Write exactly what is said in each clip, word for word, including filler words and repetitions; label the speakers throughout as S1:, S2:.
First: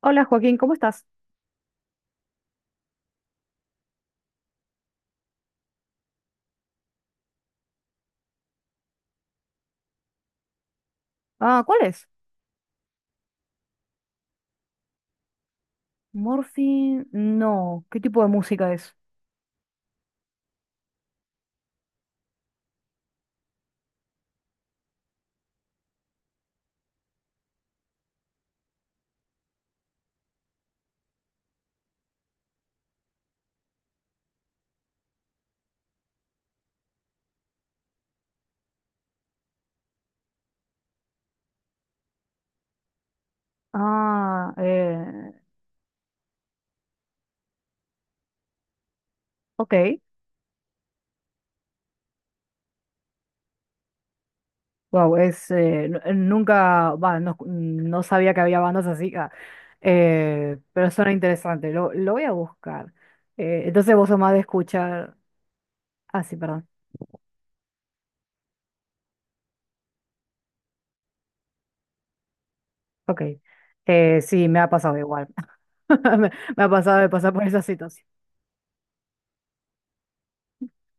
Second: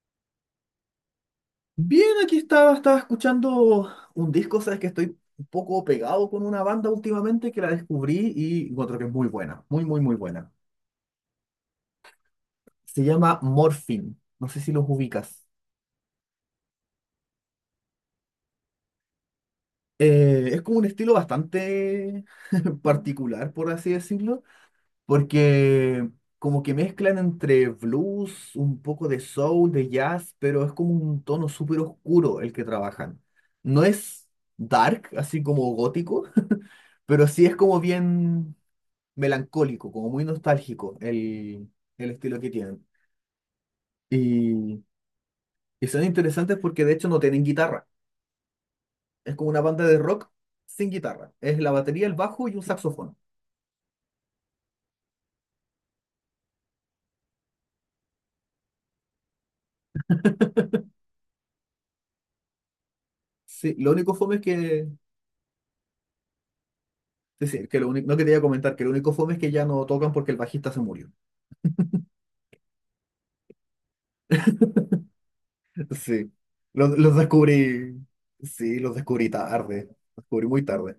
S1: Hola Joaquín, ¿cómo estás?
S2: Bien, aquí estaba, estaba escuchando un disco. Sabes que estoy un poco pegado con una banda últimamente que la descubrí y encuentro que es muy buena, muy, muy, muy buena.
S1: Ah, ¿cuál es?
S2: Se llama Morphine, no sé si los ubicas.
S1: Morphine, no. ¿Qué tipo de música es?
S2: Eh, es como un estilo bastante particular, por así decirlo, porque como que mezclan entre blues, un poco de soul, de jazz, pero es como un tono súper oscuro el que trabajan. No es dark, así como gótico, pero sí es como bien melancólico, como muy nostálgico el, el estilo que tienen.
S1: Ah,
S2: Y,
S1: eh,
S2: y son interesantes porque de hecho no tienen guitarra. Es como una banda de
S1: ok.
S2: rock sin guitarra. Es la batería, el bajo y un saxofón.
S1: Wow, es eh, nu- eh, nunca, va, no, no sabía que había bandas así, ah, eh, pero suena interesante. Lo, lo voy a buscar. Eh,
S2: Sí, lo
S1: entonces vos
S2: único
S1: sos más
S2: fome es
S1: de
S2: que...
S1: escuchar. Ah, sí, perdón.
S2: sí, sí, que lo único, no quería comentar, que lo único fome es que ya no tocan porque el bajista se murió.
S1: Ok. Eh, sí, me ha pasado igual. Me,
S2: Sí,
S1: me ha
S2: los,
S1: pasado de
S2: los
S1: pasar por esa
S2: descubrí...
S1: situación.
S2: sí, los descubrí tarde. Los descubrí muy tarde.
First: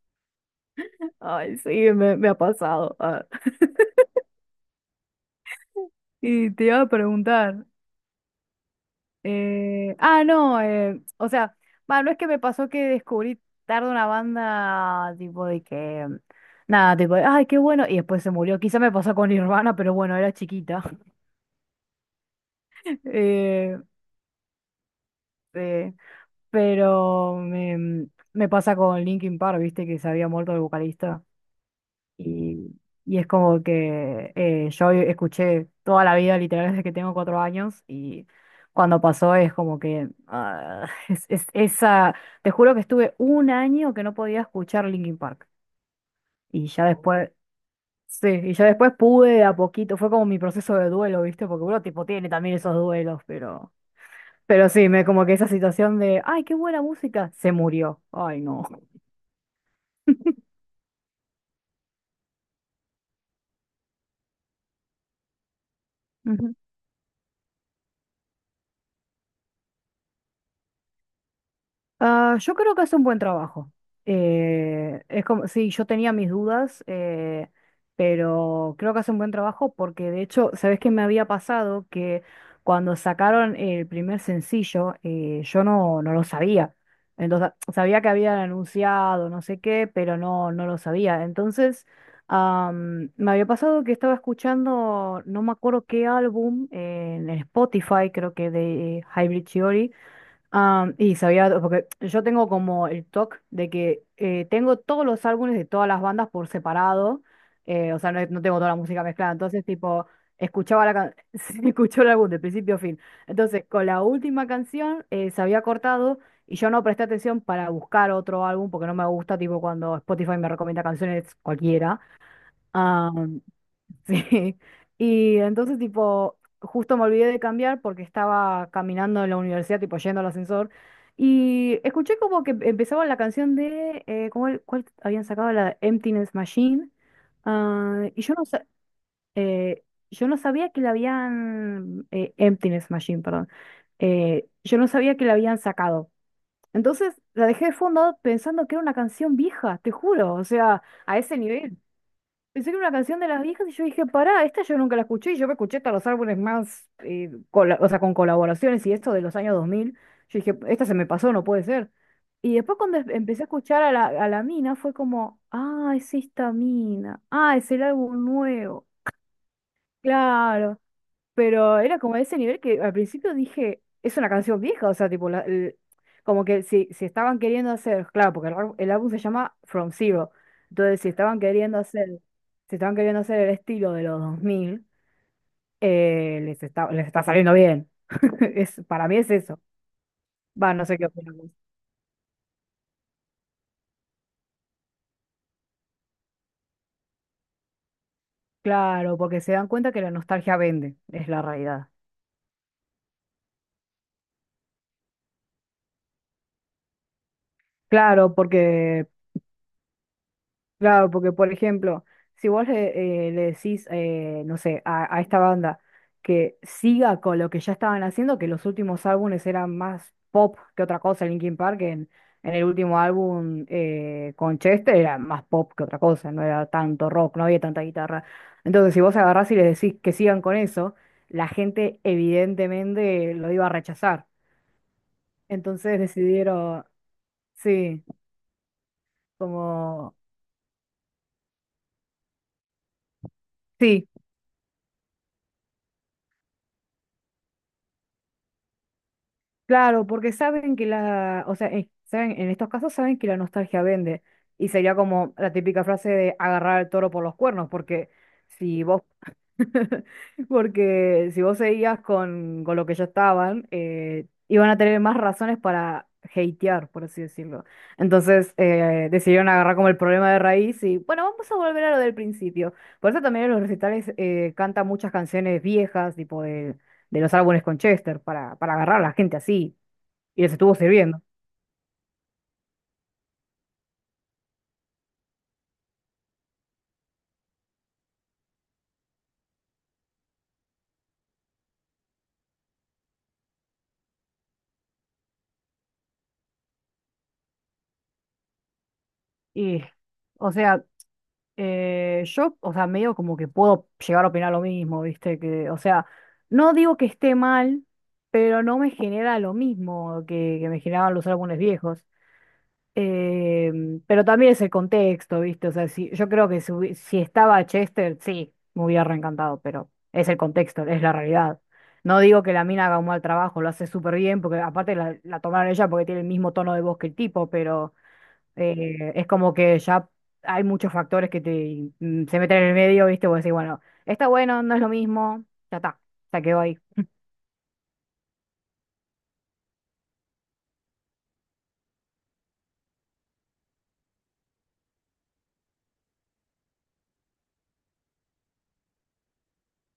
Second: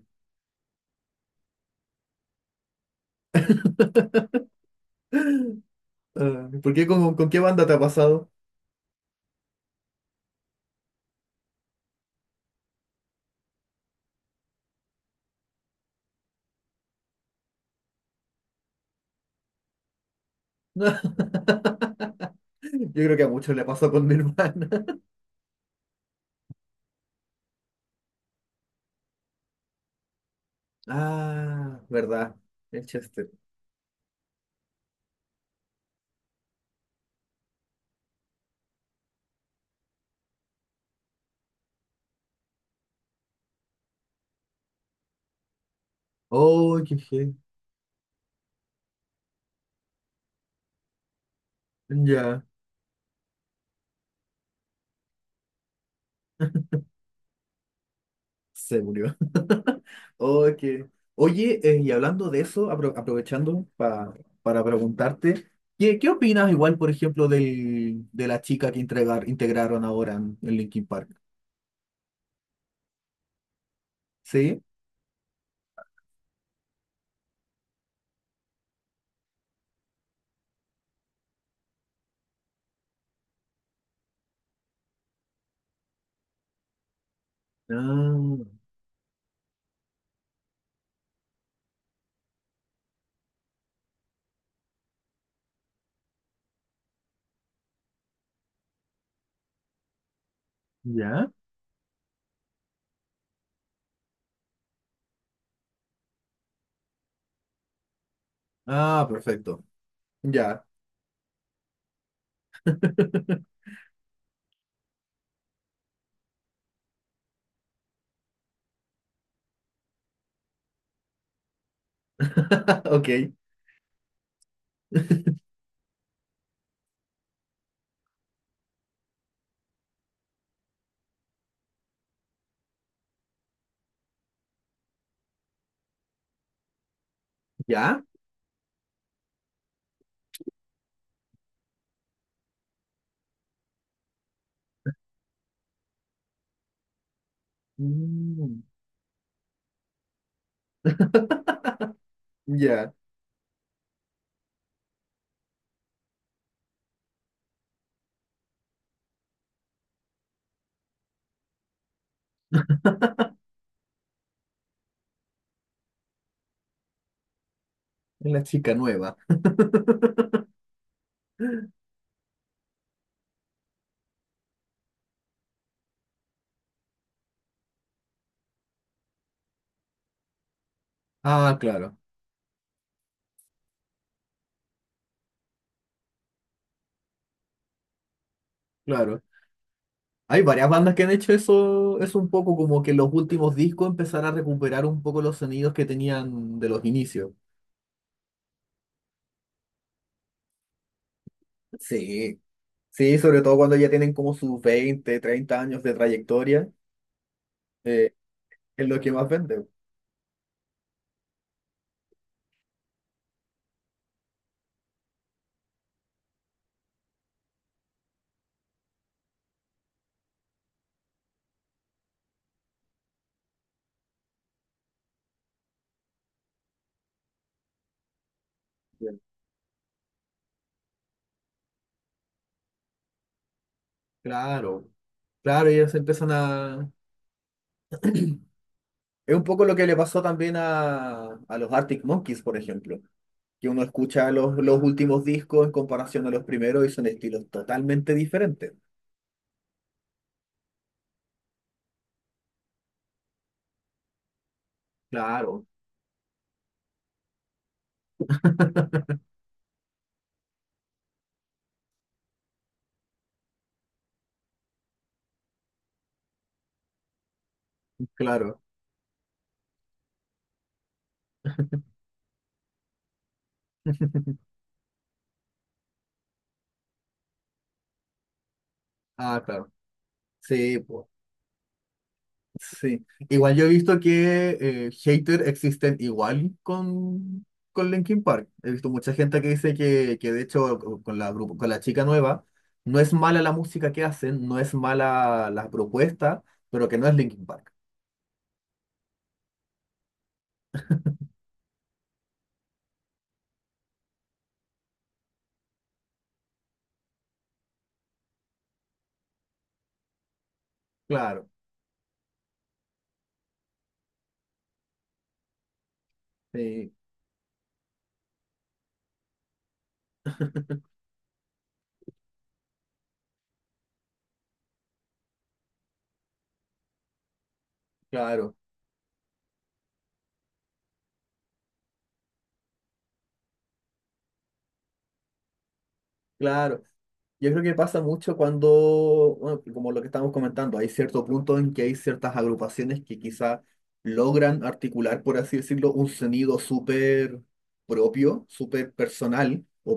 S1: Ay, sí, me, me ha pasado. Ah,
S2: Ah,
S1: y te
S2: ¿por
S1: iba
S2: qué?
S1: a
S2: ¿Con, con qué banda
S1: preguntar.
S2: te ha pasado?
S1: Eh, ah, no, eh, o sea, va, no es que me pasó que descubrí tarde una banda tipo de que, nada, tipo, de, ay, qué bueno, y después se murió. Quizá me pasó con Nirvana, pero bueno, era chiquita.
S2: Yo creo que a muchos le
S1: Eh,
S2: pasó con mi hermana.
S1: eh, pero me, me pasa con Linkin Park, viste, que se había muerto el vocalista.
S2: Ah, verdad.
S1: Y,
S2: El
S1: y es
S2: Chester.
S1: como que eh, yo escuché toda la vida, literal, desde que tengo cuatro años, y cuando pasó es como que ah, es, es- esa, te juro que estuve un año que no podía escuchar Linkin Park. Y
S2: Oh,
S1: ya
S2: qué
S1: después,
S2: fe.
S1: sí, y ya después pude de a poquito, fue como mi proceso de duelo, ¿viste? Porque uno tipo tiene
S2: Ya,
S1: también esos duelos, pero, pero sí, me como que esa situación de, ay, qué buena música, se murió. Ay, no.
S2: se murió. Oh, qué- Oye, eh, y hablando de eso, apro- aprovechando pa- para preguntarte, ¿qué, qué opinas igual, por ejemplo, del, de la chica que entregar, integraron ahora en, en Linkin Park?
S1: Ah, yo creo que hace un buen trabajo.
S2: ¿Sí?
S1: Eh, es como, sí, yo tenía mis dudas, eh, pero creo que hace un buen trabajo porque de hecho, ¿sabes qué me había pasado? Que cuando sacaron el primer sencillo, eh, yo no, no lo sabía. Entonces, sabía que
S2: Ah,
S1: habían anunciado, no sé qué, pero no, no lo sabía. Entonces, am, me había pasado que estaba escuchando, no me acuerdo qué álbum, eh, en Spotify, creo que de Hybrid Theory. Ah, y
S2: ¿ya?
S1: sabía, porque yo tengo como el T O C de que eh, tengo todos los álbumes de todas las bandas por separado. Eh, o sea, no, no tengo toda la música
S2: Ah,
S1: mezclada,
S2: perfecto.
S1: entonces tipo,
S2: Ya.
S1: escuchaba la can- escuchó el álbum de principio a fin. Entonces, con la última canción eh, se había cortado y yo no presté atención para buscar otro álbum porque no me gusta, tipo, cuando Spotify me recomienda canciones cualquiera.
S2: Ok.
S1: Sí. Y entonces, tipo, justo me olvidé de cambiar porque estaba caminando en la universidad, tipo, yendo al ascensor. Y escuché como que empezaba la canción de, eh, ¿cómo el- cuál habían sacado? La de Emptiness Machine.
S2: ¿Ya?
S1: Ah, y yo no, sa- eh, yo no sabía que la habían, eh, Emptiness Machine, perdón. Eh, yo no sabía que la habían sacado. Entonces la dejé de fondo
S2: Mm,
S1: pensando que era una canción vieja, te juro. O sea, a ese nivel. Pensé que era una
S2: ya.
S1: canción de las viejas y yo dije, pará, esta yo nunca la escuché y yo me escuché hasta los álbumes más, eh, cola- o sea, con colaboraciones y esto de los años dos mil. Yo dije, esta se me pasó, no puede ser. Y después cuando em- empecé a escuchar a la, a la mina fue como, ah, es esta mina, ah, es el álbum
S2: Es la chica
S1: nuevo.
S2: nueva.
S1: Claro. Pero era como de ese nivel que al principio dije, es una canción vieja, o sea, tipo, la- el- como que si, si estaban queriendo hacer, claro, porque el, ar- el álbum se llama From Zero, entonces si estaban
S2: Ah,
S1: queriendo
S2: claro,
S1: hacer, si estaban queriendo hacer el estilo de los dos mil, eh, les está, les está saliendo bien. Es, para mí
S2: claro.
S1: es eso.
S2: Hay varias
S1: Va, no
S2: bandas
S1: sé
S2: que
S1: qué
S2: han hecho
S1: opinas vos.
S2: eso, es un poco como que los últimos discos empezar a recuperar un poco los sonidos que tenían de los inicios.
S1: Claro, porque se dan cuenta que la nostalgia vende, es la realidad.
S2: Sí, sí, sobre todo cuando ya tienen como sus veinte treinta años de trayectoria, eh,
S1: Claro,
S2: es lo
S1: porque
S2: que más vende.
S1: Claro, porque por ejemplo, si vos le, eh, le decís, eh, no sé, a, a esta banda que siga con lo que ya estaban haciendo, que los últimos álbumes eran más pop que otra cosa, Linkin Park en, en el último álbum eh, con Chester era más pop que otra cosa, no era tanto rock, no había tanta guitarra. Entonces, si vos
S2: Bien.
S1: agarrás y les decís que sigan con eso, la gente evidentemente lo iba a rechazar.
S2: Claro, claro, ellos
S1: Entonces
S2: empiezan
S1: decidieron,
S2: a...
S1: sí,
S2: Es un poco lo que le
S1: como,
S2: pasó también a, a los Arctic Monkeys, por ejemplo, que uno
S1: sí.
S2: escucha los, los últimos discos en comparación a los primeros y son estilos totalmente diferentes.
S1: Claro, porque saben que la, o sea, eh, saben, en estos casos saben que la nostalgia vende. Y sería como la
S2: Claro,
S1: típica frase de agarrar al toro por los cuernos, porque si vos, porque si vos seguías con, con lo que ya estaban, eh, iban a tener más razones para hatear, por así decirlo. Entonces,
S2: claro.
S1: eh, decidieron agarrar como el problema de raíz y, bueno, vamos a volver a lo del principio. Por eso también en los recitales eh, canta muchas canciones viejas, tipo de de los álbumes con Chester para, para agarrar a la gente
S2: Ah, claro.
S1: así y les estuvo
S2: Sí, po,
S1: sirviendo.
S2: sí. Igual yo he visto que eh, haters existen igual con, con Linkin Park. He visto mucha gente que dice que, que de hecho co- con la, grupo- con la chica nueva no es mala la música que hacen, no es mala la propuesta, pero que no es Linkin Park.
S1: Y, o sea, eh, yo, o sea, medio como que puedo llegar a opinar lo mismo, ¿viste? Que, o sea, no digo que esté mal, pero no me genera lo mismo que, que me generaban los
S2: Claro,
S1: álbumes viejos. Eh, pero también es el contexto, ¿viste? O sea, si, yo creo que si,
S2: sí,
S1: hubi- si estaba Chester, sí, me hubiera reencantado, pero es el contexto, es la realidad. No digo que la mina haga un mal trabajo, lo hace súper bien, porque aparte la, la tomaron ella porque tiene el mismo tono de voz que el tipo, pero
S2: claro.
S1: Eh, es como que ya hay muchos factores que te, mm, se meten en el medio, ¿viste? Vos decís, bueno, está bueno, no es lo mismo, ya está, se quedó ahí.
S2: Claro, yo creo que pasa mucho cuando, bueno, como lo que estamos comentando, hay cierto punto en que hay ciertas agrupaciones que quizá logran articular, por así decirlo, un sonido súper propio, súper personal o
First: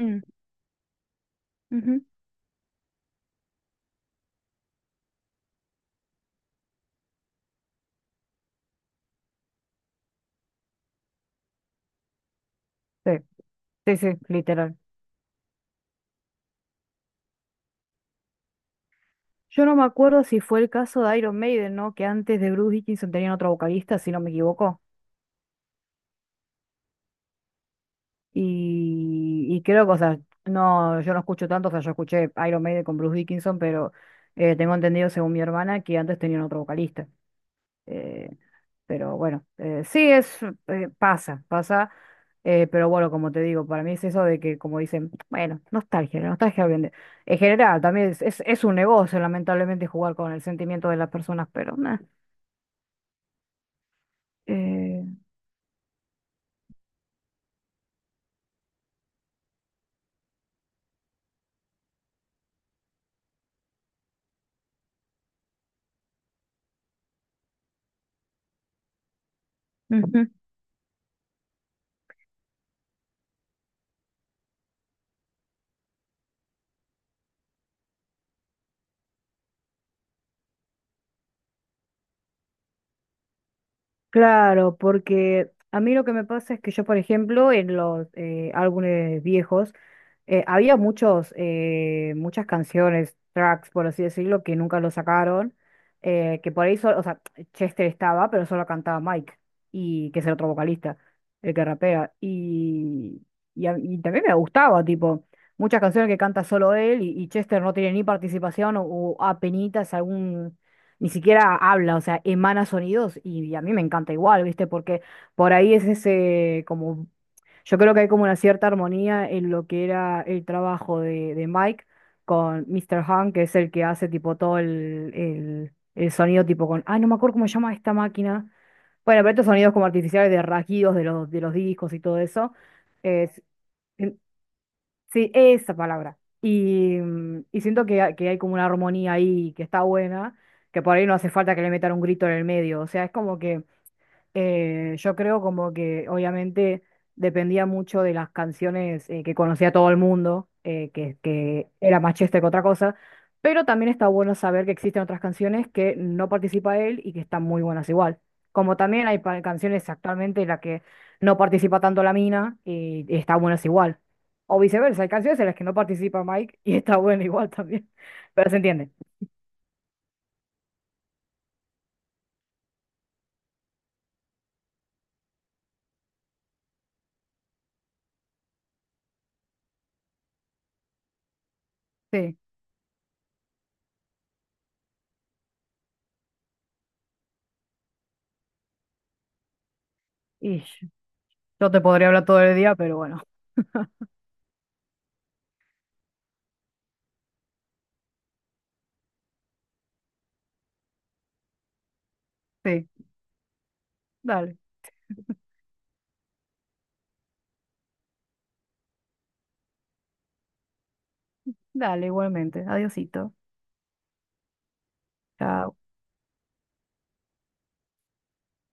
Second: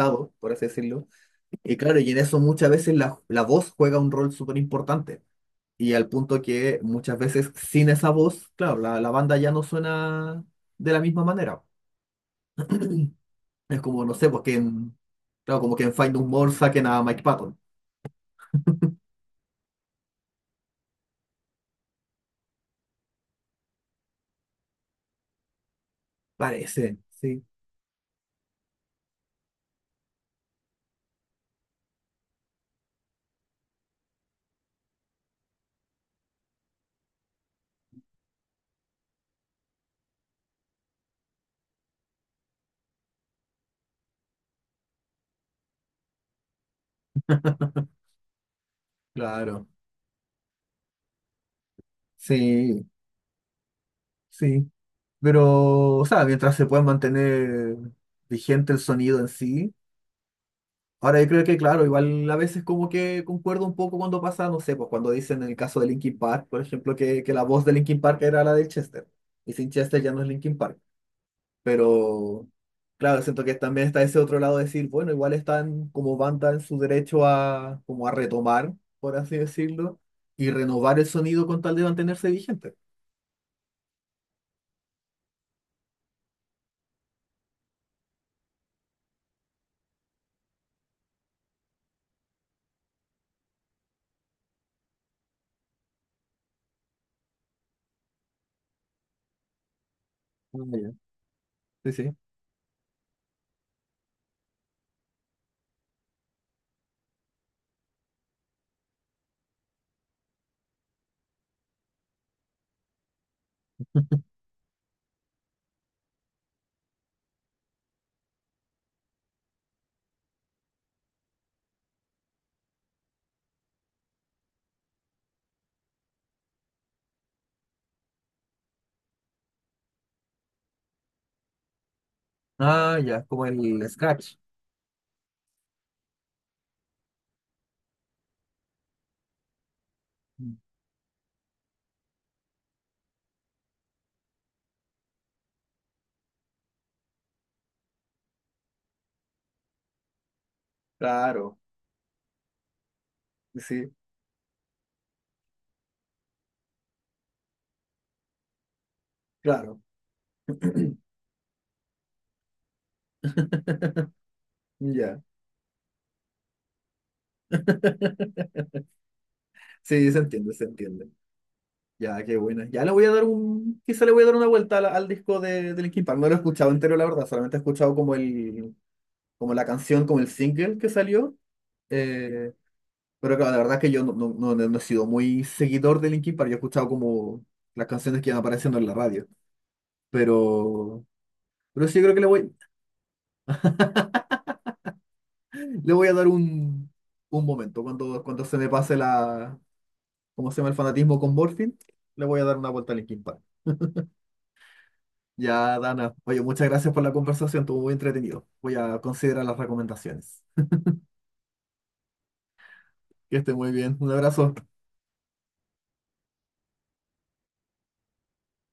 S1: Mm,
S2: por así decirlo. Y claro,
S1: ujú.
S2: y en eso muchas veces la, la voz juega un rol súper importante. Y al punto que muchas veces sin esa voz, claro, la, la banda ya no suena de la misma manera.
S1: Sí,
S2: Es
S1: sí,
S2: como,
S1: sí,
S2: no sé, porque
S1: literal.
S2: en, claro, como que en Find More saquen a Mike Patton.
S1: Yo no me acuerdo si fue el caso de Iron Maiden, ¿no? Que antes de Bruce Dickinson tenían otro vocalista, si no me equivoco.
S2: Parece, sí,
S1: Y, y creo que, o sea, no, yo no escucho tanto, o sea, yo escuché Iron Maiden con Bruce Dickinson, pero eh, tengo entendido, según mi hermana, que antes tenían otro vocalista. Eh, Pero bueno, eh, sí es, eh, pasa, pasa. Eh, pero bueno, como te digo, para mí es eso de que, como dicen, bueno, nostalgia, la nostalgia vende. En general, también es, es, es un negocio,
S2: claro.
S1: lamentablemente, jugar con el sentimiento de las personas, pero nada.
S2: Sí, sí. Pero, o sea, mientras se pueda mantener vigente el sonido en sí. Ahora yo creo que, claro, igual a veces como que concuerdo un poco cuando pasa, no sé, pues cuando dicen en el caso de Linkin Park, por ejemplo, que, que la voz de Linkin Park era la de Chester. Y sin Chester ya no es Linkin Park. Pero claro, siento que también está ese otro lado de decir, bueno, igual están como banda en su derecho a, como a retomar, por así decirlo, y renovar el sonido con tal de mantenerse vigente.
S1: Claro, porque a mí lo que me pasa es que yo, por ejemplo, en los eh, álbumes viejos, eh, había muchos, eh, muchas canciones, tracks, por así decirlo, que nunca lo sacaron, eh, que por ahí solo, o sea, Chester estaba, pero solo cantaba Mike, y que es el otro
S2: Ah, ya.
S1: vocalista, el que
S2: Sí, sí.
S1: rapea, y, y, a- y también me gustaba, tipo, muchas canciones que canta solo él, y, y Chester no tiene ni participación, o, o apenitas algún ni siquiera habla, o sea, emana sonidos y, y a mí me encanta igual, ¿viste? Porque por ahí es ese como, yo creo que hay como una cierta armonía en lo que era el trabajo de, de Mike con mister Han, que es el que hace tipo todo el, el, el sonido tipo con, ay, no me acuerdo cómo se llama esta máquina. Bueno, pero estos sonidos como artificiales de rasguidos de los, de los discos y todo eso.
S2: Ah, ya,
S1: Es,
S2: como el scratch.
S1: Sí, esa palabra. Y, mm, y siento que, ha- que hay como una armonía ahí que está buena,
S2: Mm.
S1: que por ahí no hace falta que le metan un grito en el medio. O sea, es como que eh, yo creo como que obviamente dependía mucho de las canciones eh, que conocía todo el mundo, eh, que,
S2: Claro,
S1: que era más chiste que otra cosa, pero también
S2: sí,
S1: está bueno saber que existen otras canciones que no participa él y que están muy buenas igual. Como también hay pa-
S2: claro.
S1: canciones actualmente en las que no participa tanto la mina y, y están buenas igual. O viceversa, hay
S2: Ya.
S1: canciones en las que no participa Mike y está buena igual también. Pero se entiende.
S2: Sí, se entiende, se entiende. Ya, qué buena. Ya le voy a dar un. Quizá le voy a dar una vuelta al, al disco de, de Linkin Park. No lo he escuchado entero, la verdad. Solamente he escuchado como el, como la canción, como el single que salió.
S1: Sí,
S2: eh, pero claro, la verdad es que yo no, no, no- no no he sido muy seguidor de Linkin Park, yo he escuchado como las canciones que iban apareciendo en la radio.
S1: y
S2: Pero,
S1: yo te
S2: pero sí,
S1: podría
S2: creo que
S1: hablar
S2: le
S1: todo
S2: voy,
S1: el día, pero bueno,
S2: le voy a dar un, un momento. Cuando, cuando se me pase la, ¿cómo se llama? El fanatismo con Morphine, le voy a dar una
S1: sí.
S2: vuelta a Linkin Park.
S1: Dale.
S2: Ya, Dana, oye, muchas gracias por la conversación, estuvo muy entretenido. Voy a considerar las recomendaciones.
S1: Dale, igualmente. Adiosito.
S2: Que esté muy bien. Un abrazo.
S1: Chao.